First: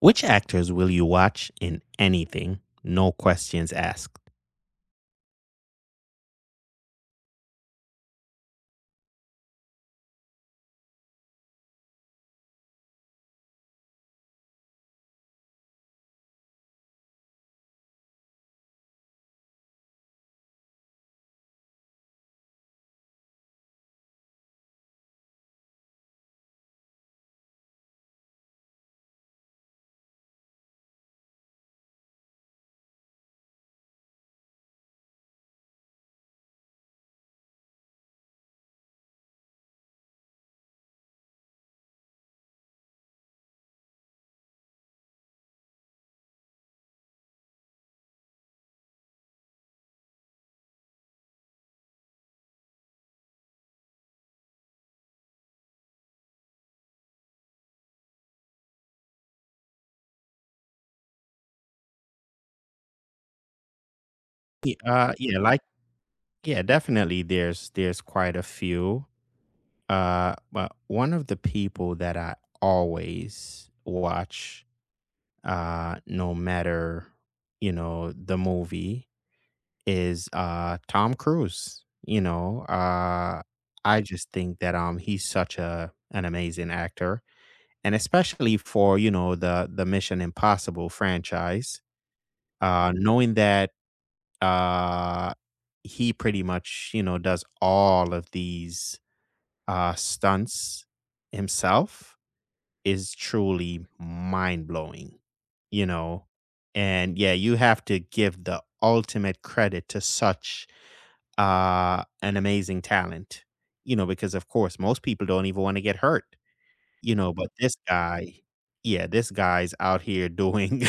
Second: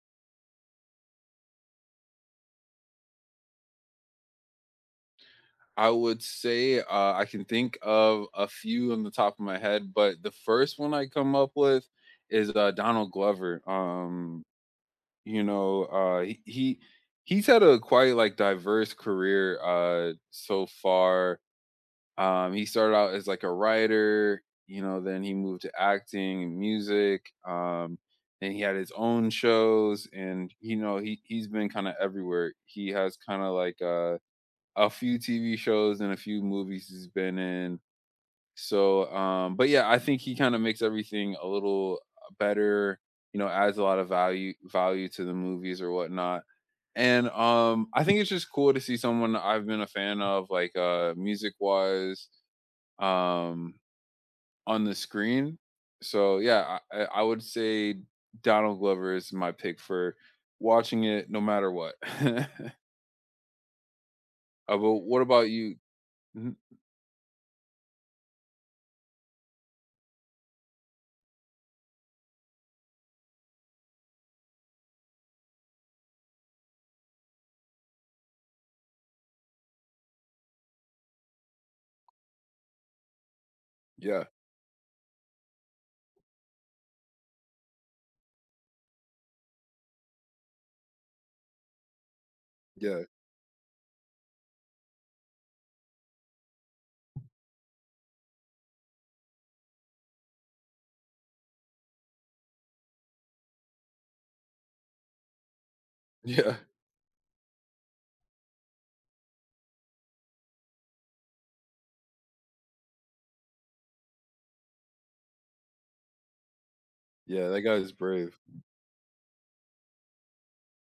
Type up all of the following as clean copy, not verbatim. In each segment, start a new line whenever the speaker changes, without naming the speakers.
Which actors will you watch in anything? No questions asked.
I would say I can think of a few on the top of my head, but the first one I come up with is Donald Glover. You know, uh, he, he he's had a quite like diverse career so far. He started out as like a writer, you know, then he moved to acting and music. Then he had his own shows, and you know, he's been kind of everywhere. He has kind of like a few TV shows and a few movies he's been in. So, but yeah, I think he kind of makes everything a little better. You know, adds a lot of value to the movies or whatnot. And I think it's just cool to see someone I've been a fan of, like music wise, um, on the screen. So yeah, I would say Donald Glover is my pick for watching it, no matter what.
Y
But what
yeah,
about
like
you? Mhm.
Yeah, definitely there's quite a few. But one of the people that I always watch, no matter, you know, the movie is, Tom Cruise, you know? I
Yeah,
just think that, he's such a an amazing actor, and especially for, you know, the Mission Impossible franchise.
yeah,
Knowing that, uh, he pretty much, you know, does all of these, stunts himself is truly mind blowing, you know?
yeah.
And yeah, you have to give the ultimate credit to such, an amazing talent, you know, because of course, most people don't even want to get hurt. You know, but
Yeah, that
this
guy's
guy
brave.
yeah, this guy's out here doing,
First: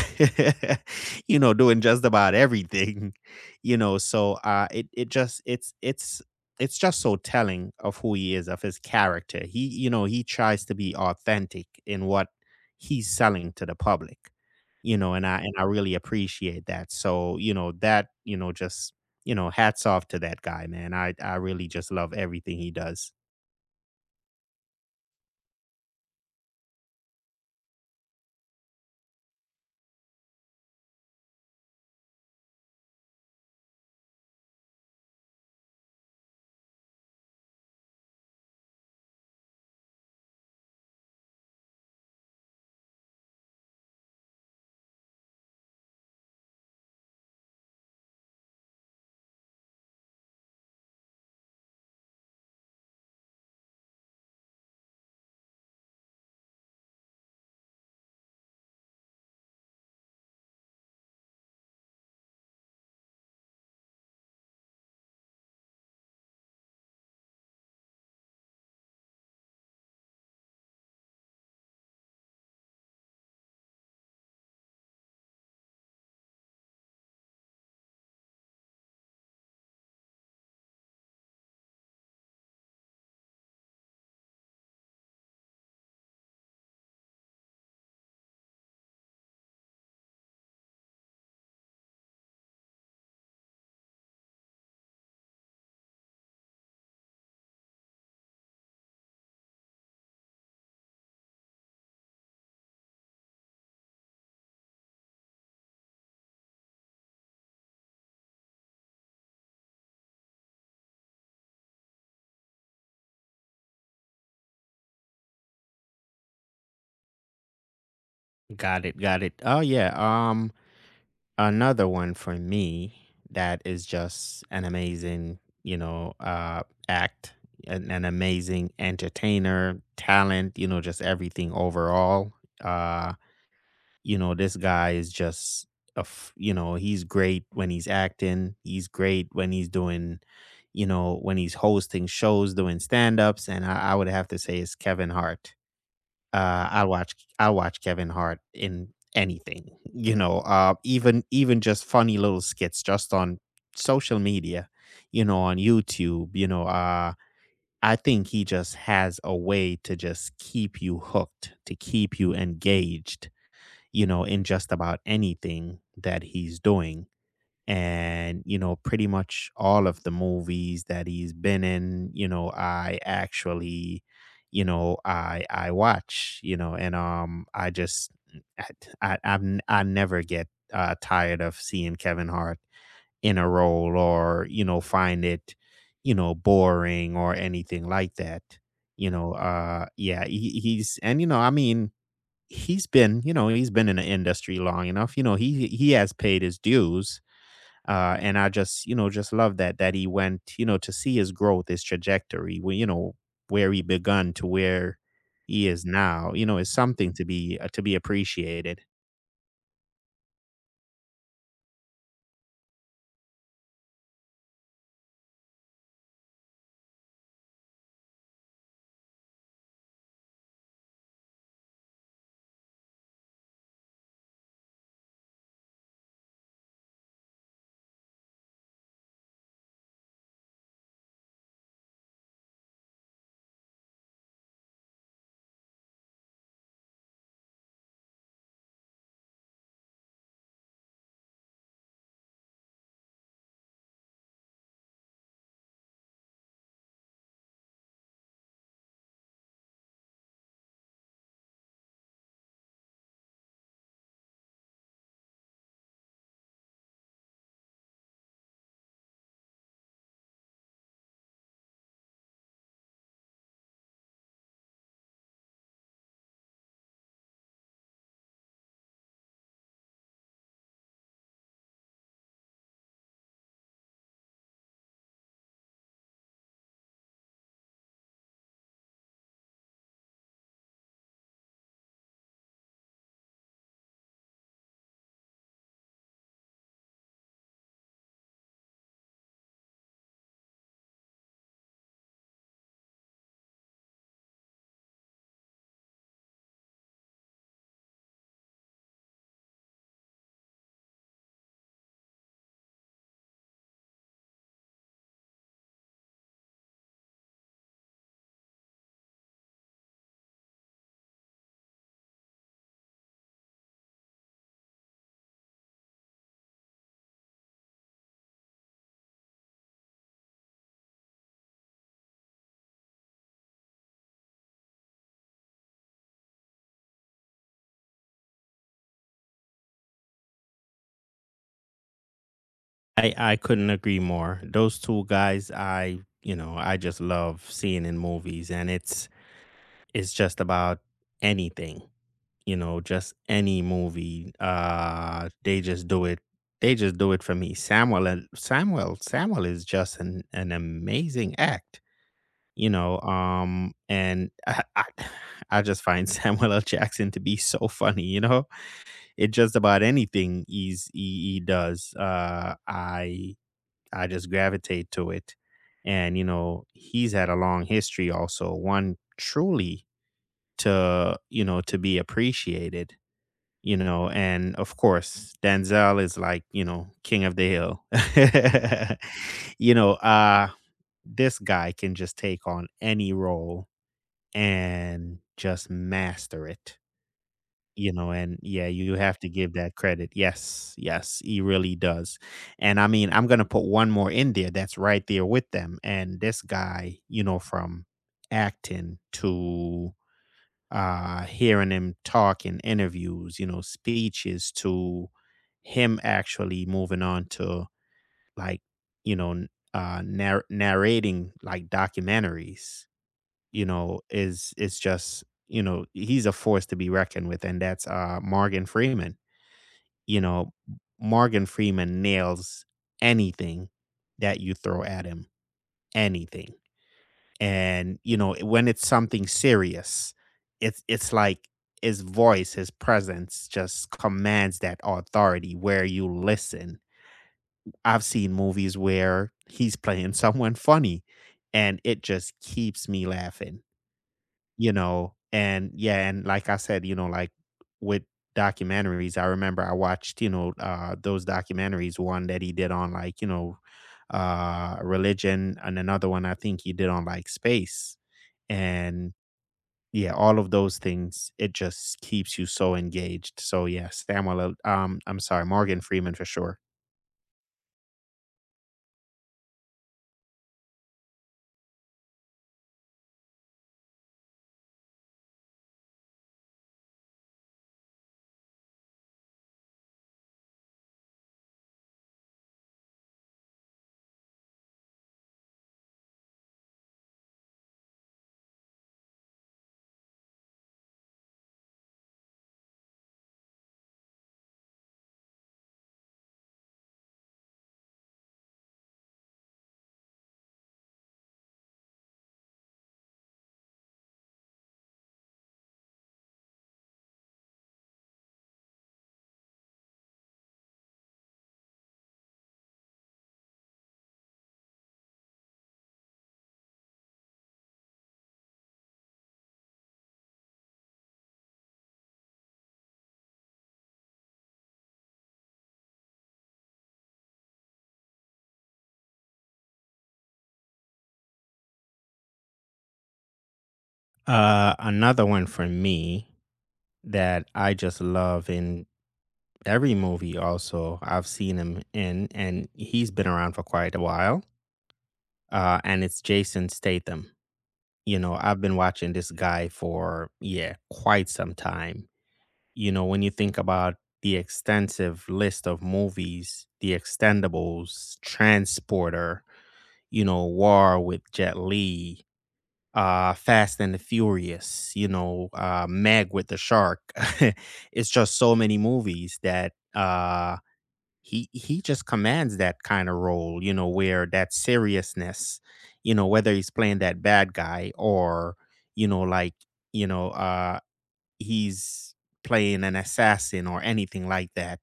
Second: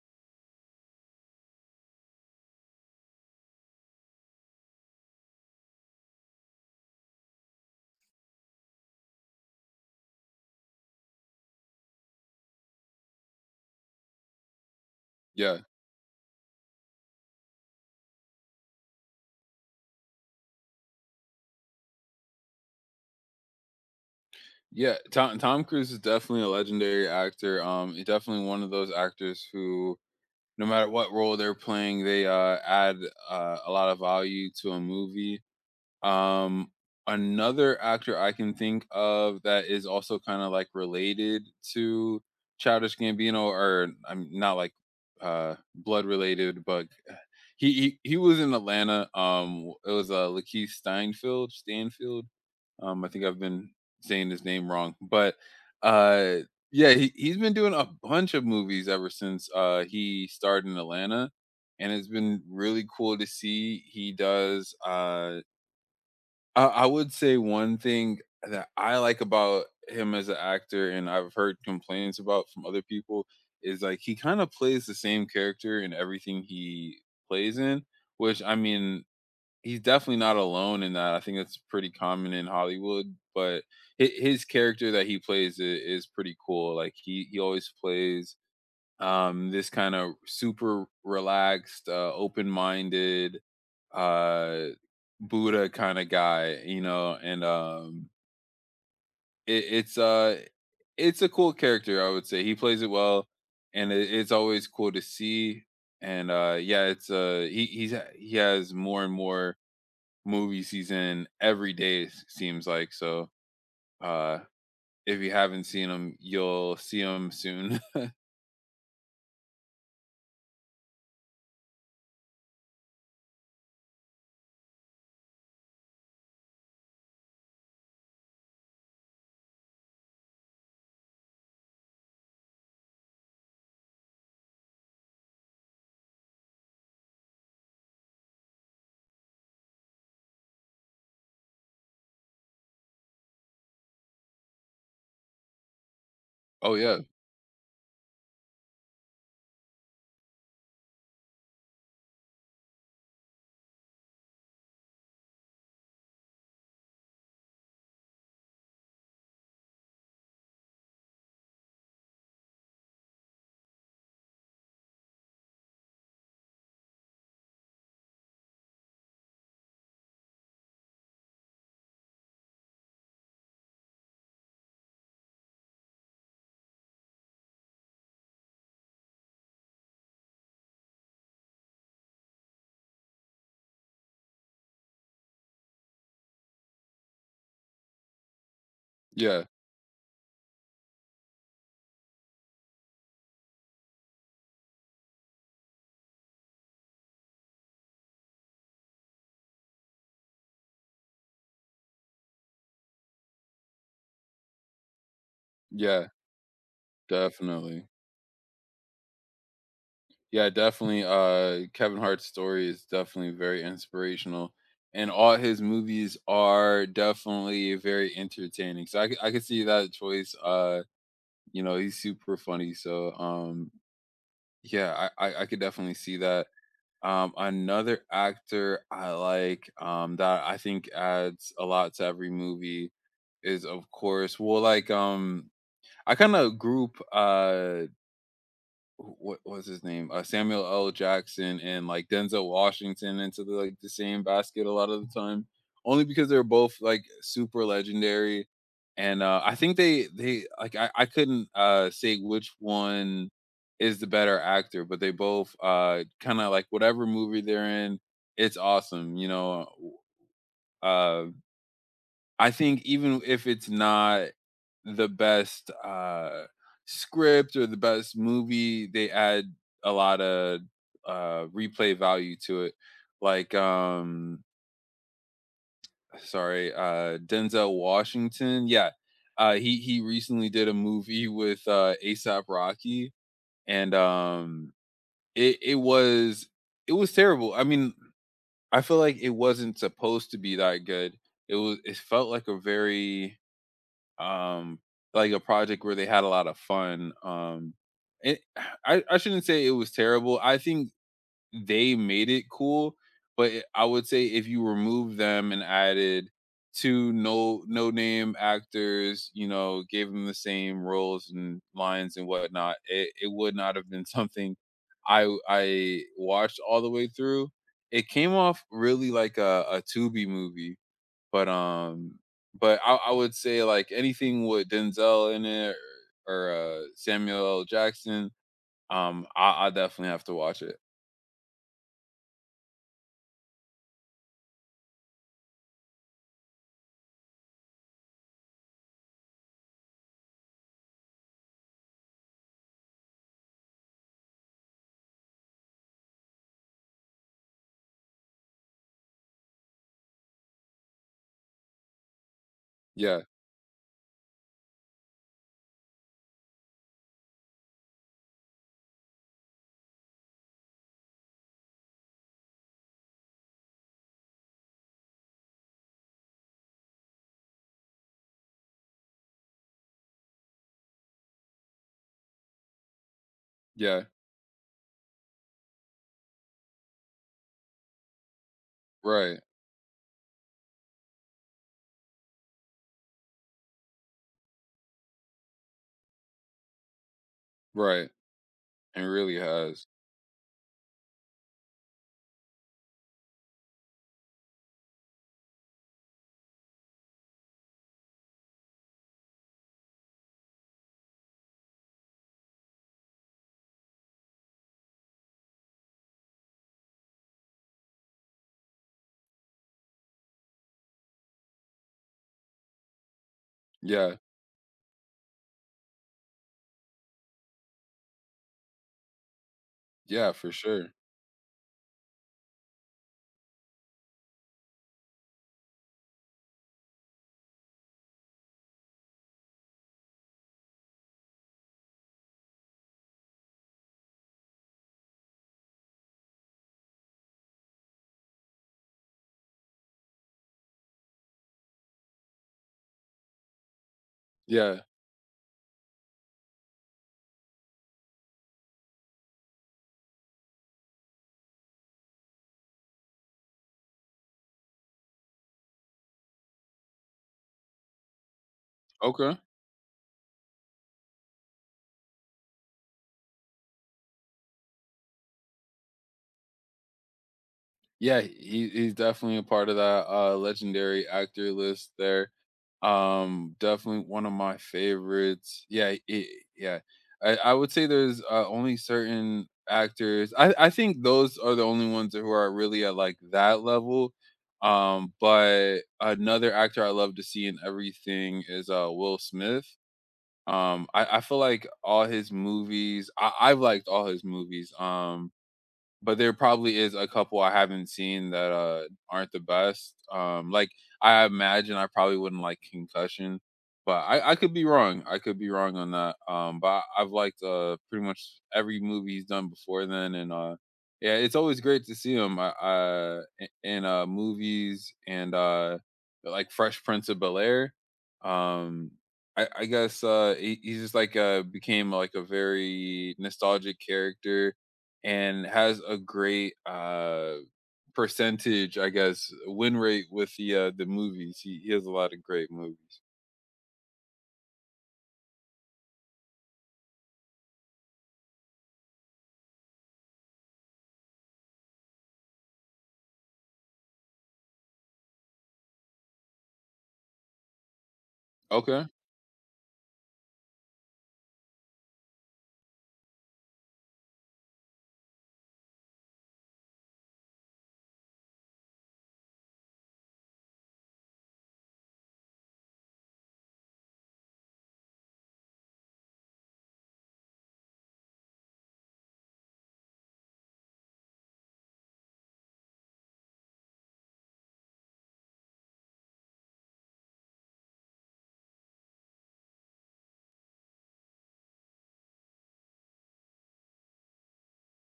you know, doing just about everything, you know, so, it's just so telling of who he is, of his character. He you know, he tries to be authentic in what he's selling to the public, you know, and I and
Yeah.
I really appreciate that. So, you know, that, you know, just, you know, hats off to that guy, man. I really just love everything he does.
Yeah, Tom Cruise is definitely a legendary actor. He's definitely one of those actors who no matter what role they're playing, they, add, a lot of value to a movie. Um, Another actor I can think of that is also kinda, like, related to Childish Gambino, or I'm not, like, blood related, but he was in Atlanta. It was, Lakeith Steinfeld Stanfield. I think I've been saying his name wrong, but uh, yeah, he's been doing a bunch of movies ever since he starred in Atlanta, and it's been really cool to see. He does. I would say one thing that I like about him as an actor, and I've heard complaints about from other people, is like he kind of plays the same character in everything he plays in. Which I mean, he's definitely not alone in that. I think that's pretty common in Hollywood, but his character that he plays is pretty cool. Like he always plays this kind of super relaxed, open-minded uh Buddha kind of guy, you know, and it, it's uh it's a cool character, I would say. He plays it well, and it's always cool to see. And yeah, it's he he's he has more and more movies he's in every day, it seems like. So uh if you haven't seen him, you'll see him soon.
Got it, got it. Oh, yeah, another one for me that is just an amazing, you know, act, an amazing entertainer, talent, you know, just everything overall. Uh, you know, this guy is just you know, he's great when he's acting. He's great when he's doing, you know, when he's hosting shows, doing stand ups. And I would have to say it's Kevin Hart. uh,
Oh
I'll
yeah.
watch I'll watch Kevin Hart in anything, you know, even even just funny little skits just on social media, you know, on YouTube, you know, I think he just has a way to just keep you hooked, to keep you engaged, you know, in just about anything that he's doing, and you know pretty much all of the movies that he's been in, you know I actually you know I watch, you know. And I just I I, I'm- I never get tired of seeing Kevin Hart in a role, or you know, find it, you know, boring or anything like that, you know.
Yeah.
He's and you know I mean he's been, you know, he's been in the industry long enough, you know. He has paid his dues, and I just, you know, just love that that he went, you know, to see his growth, his trajectory, where you know where he begun to where he is
Yeah,
now, you know, is something to
definitely.
be appreciated.
Yeah, definitely, Kevin Hart's story is definitely very inspirational, and all his movies are definitely very entertaining. So I could see that choice. You know, he's super funny. So yeah, I could definitely see that. Another actor I like, that I think adds a lot to every movie is, of course, well, like I kind of group what was his name? Samuel L. Jackson and like Denzel Washington into the like the same basket a lot of the time, only because they're both like super legendary. And I think I couldn't say which one is the better actor, but they both kind of, like, whatever movie they're in, it's awesome. You know, uh, I think even if it's not the best script or the best movie, they add a lot of replay value to it. Like, sorry, Denzel Washington. Yeah, he recently did a movie with ASAP Rocky, and it it was terrible. I mean, I feel like it wasn't supposed to be that good. It felt like a very um like a project where they had a lot of fun. It, I shouldn't say it was terrible. I think they made it cool. But I would say if you remove them and added two no name actors, you know, gave them the same roles and lines and whatnot, it would not have been something I watched all the way through. It came off really like a Tubi movie. but um, but I would say like anything with Denzel in it, or, Samuel L. Jackson, I definitely have to watch it.
I couldn't agree more. Those two guys, I you know, I just love seeing in movies, and it's just about anything, you know, just any movie. They just do it. They just do it for me. Samuel and Samuel Samuel is just an amazing act. You know,
Yeah,
and I I just find Samuel L. Jackson to be so funny, you know? It just about anything he does, I just gravitate to it. And, you know, he's had a long history also, one truly to, you know, to be appreciated, you
yeah,
know, and of course, Denzel is like, you know, king of the hill.
right,
You know, this guy can just take on any role and just master it, you
right.
know, and yeah, you
It
have to
really
give that
has.
credit. Yes, yes, he really does. And I mean, I'm gonna put one more in there that's right there with them. And this guy, you know, from acting to hearing him talk in interviews, you know, speeches to him actually moving on to like, you know, narrating like documentaries, you know,
Yeah,
is just, you know, he's a force to be reckoned with, and that's Morgan Freeman. You
yeah, for
know,
sure.
Morgan Freeman nails anything that you throw at him. Anything. And, you know, when it's something serious, it's like his voice, his presence just commands that authority where you listen. I've seen movies where he's playing someone funny and it just keeps me laughing, you
Yeah,
know. And yeah, and like I said, you know, like with documentaries, I remember I watched, you know, those documentaries, one that he did on like, you know, religion, and another one I think he did on like space. And
okay.
yeah, all of those things, it just keeps you so engaged. So yeah, I'm sorry, Morgan Freeman for sure.
Yeah, he's definitely a part of that legendary actor list there. Definitely one of my favorites. Yeah, it, yeah. I would say there's only certain actors. I think those are the only ones who are really at like that level. But another actor I love to see in everything is Will Smith. I feel like all his movies. I've liked all his movies. But there probably is a couple I haven't seen that, aren't the best. Like, I imagine I probably wouldn't like Concussion, but I could be wrong, I could be wrong on that. But I've liked, pretty much every movie he's done before then, and, yeah, it's always great to see him, I in, movies and, like Fresh Prince of Bel-Air. Um, I guess, he's just like, became like a very nostalgic character and has a great percentage, I guess, win rate with the movies. He has a lot of great movies.
Another one for me that I just love in every movie also I've seen him in, and he's been around for quite a while. And it's Jason Statham. You know, I've been
Okay.
watching this guy for, yeah, quite some time. You know, when you think about the extensive list of movies, The Extendables, Transporter, you know, War with Jet Li, Fast and the Furious, you know, Meg with the Shark. It's just so many movies that he just commands that kind of role, you know, where that seriousness, you know, whether he's playing that bad guy or, you know, like, you know, uh he's playing an assassin or anything like that.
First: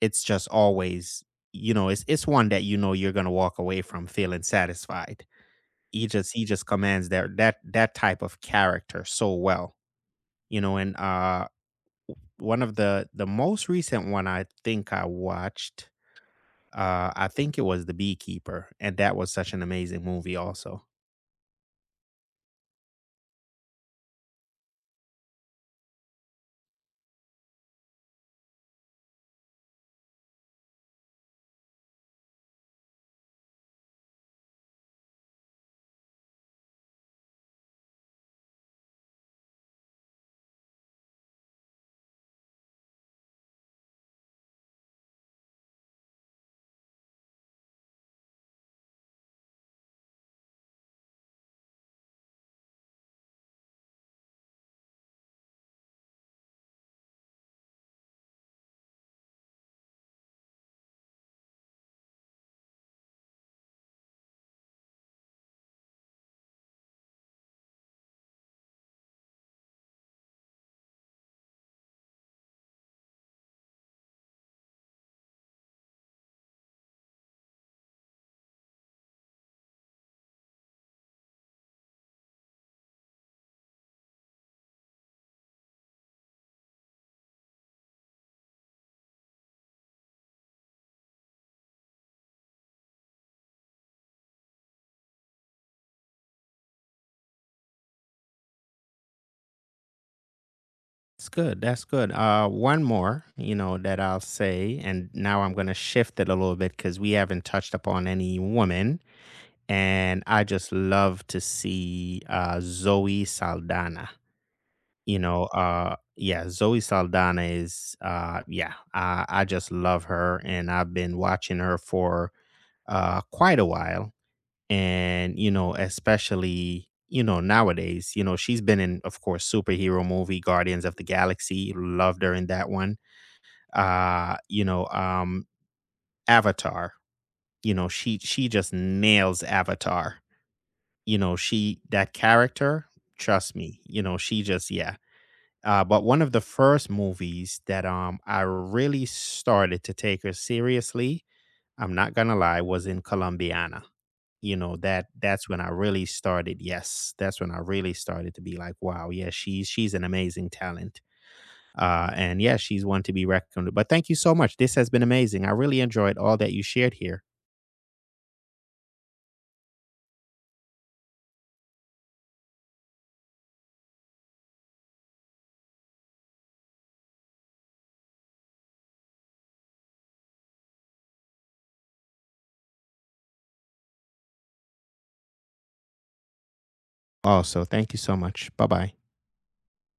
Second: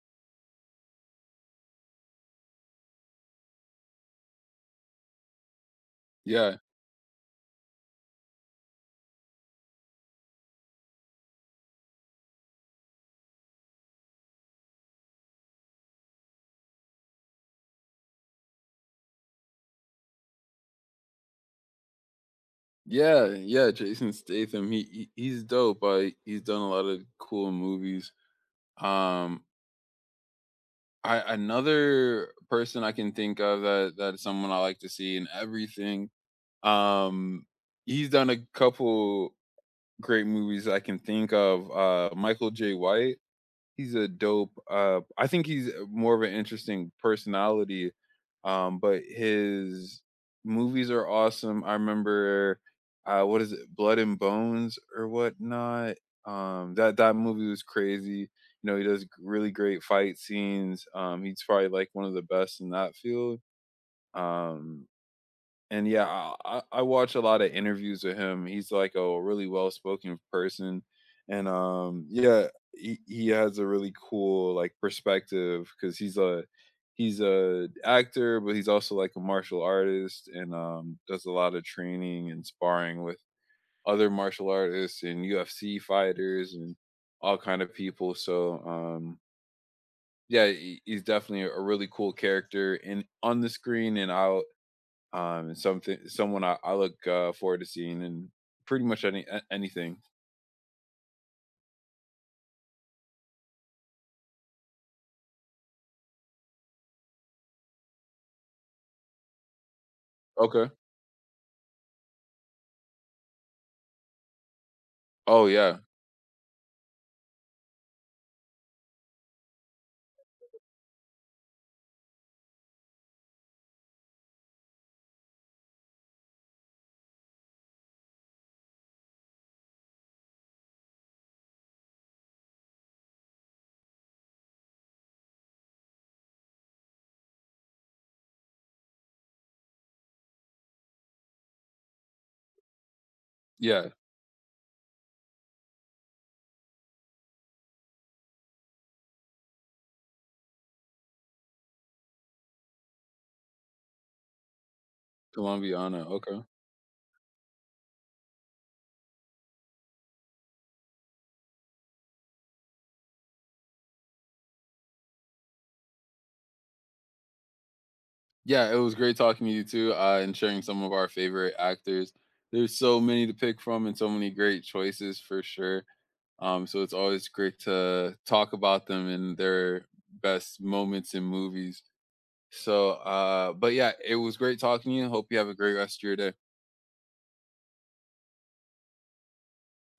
It's just always, you know, it's one that you know you're gonna walk away from feeling satisfied. He just he
Yeah.
just commands that that type of character so well. You know, and one of the most recent one I think I watched, I think it was The Beekeeper, and that was such an amazing movie also.
Yeah, yeah, Jason Statham, he's dope. He's done a lot of cool movies. Um I another person I can think of that that is someone I like to see in everything. Um he's done a couple great movies I can think of. Michael J. White. He's a dope, I think he's more of an interesting personality, but his movies are awesome. I remember, what is it? Blood and Bones or whatnot? That movie was crazy. You know, he does really great fight scenes. He's probably, like, one of the best in that field. Um, and yeah, I watch a lot of interviews with him. He's like a really well spoken person. And yeah, he has a really cool like perspective because he's a actor, but he's also like a martial artist and does a lot of training and sparring with other martial artists and UFC fighters and all kind of people. So yeah, he's definitely a really cool character and on the screen. And something someone I look forward to seeing in pretty much anything.
It's good. That's good. One more, you know, that I'll say, and now I'm gonna shift it a little bit because we haven't touched upon any woman, and I
Okay.
just love to see Zoe Saldana. You know,
Oh yeah,
yeah, Zoe Saldana is, yeah, I just love her, and I've been watching her for quite a while. And you know, especially, you know, nowadays, you know, she's been in, of course, superhero movie Guardians of the Galaxy, loved her in that one. uh you know um Avatar, you know, she just nails Avatar, you know, she that character, trust me,
yeah,
you know, she just yeah. But one of the first movies that I really started to take her seriously, I'm not gonna lie, was in Colombiana. You know, that that's when I really
Colombiana. Okay.
started, yes, that's when I really started to be like, "Wow, yeah, she's an amazing talent." And yeah, she's one to be reckoned with. But thank you so much. This has been amazing. I really enjoyed all that you shared here.
Yeah, it was great talking to you too, and sharing some of our favorite actors. There's so many to pick from, and so many great choices for sure. So it's always great to talk about them and their best moments in movies. So, but yeah, it was great talking to you. Hope you have a great rest of your day.
Also, thank you so much. Bye-bye.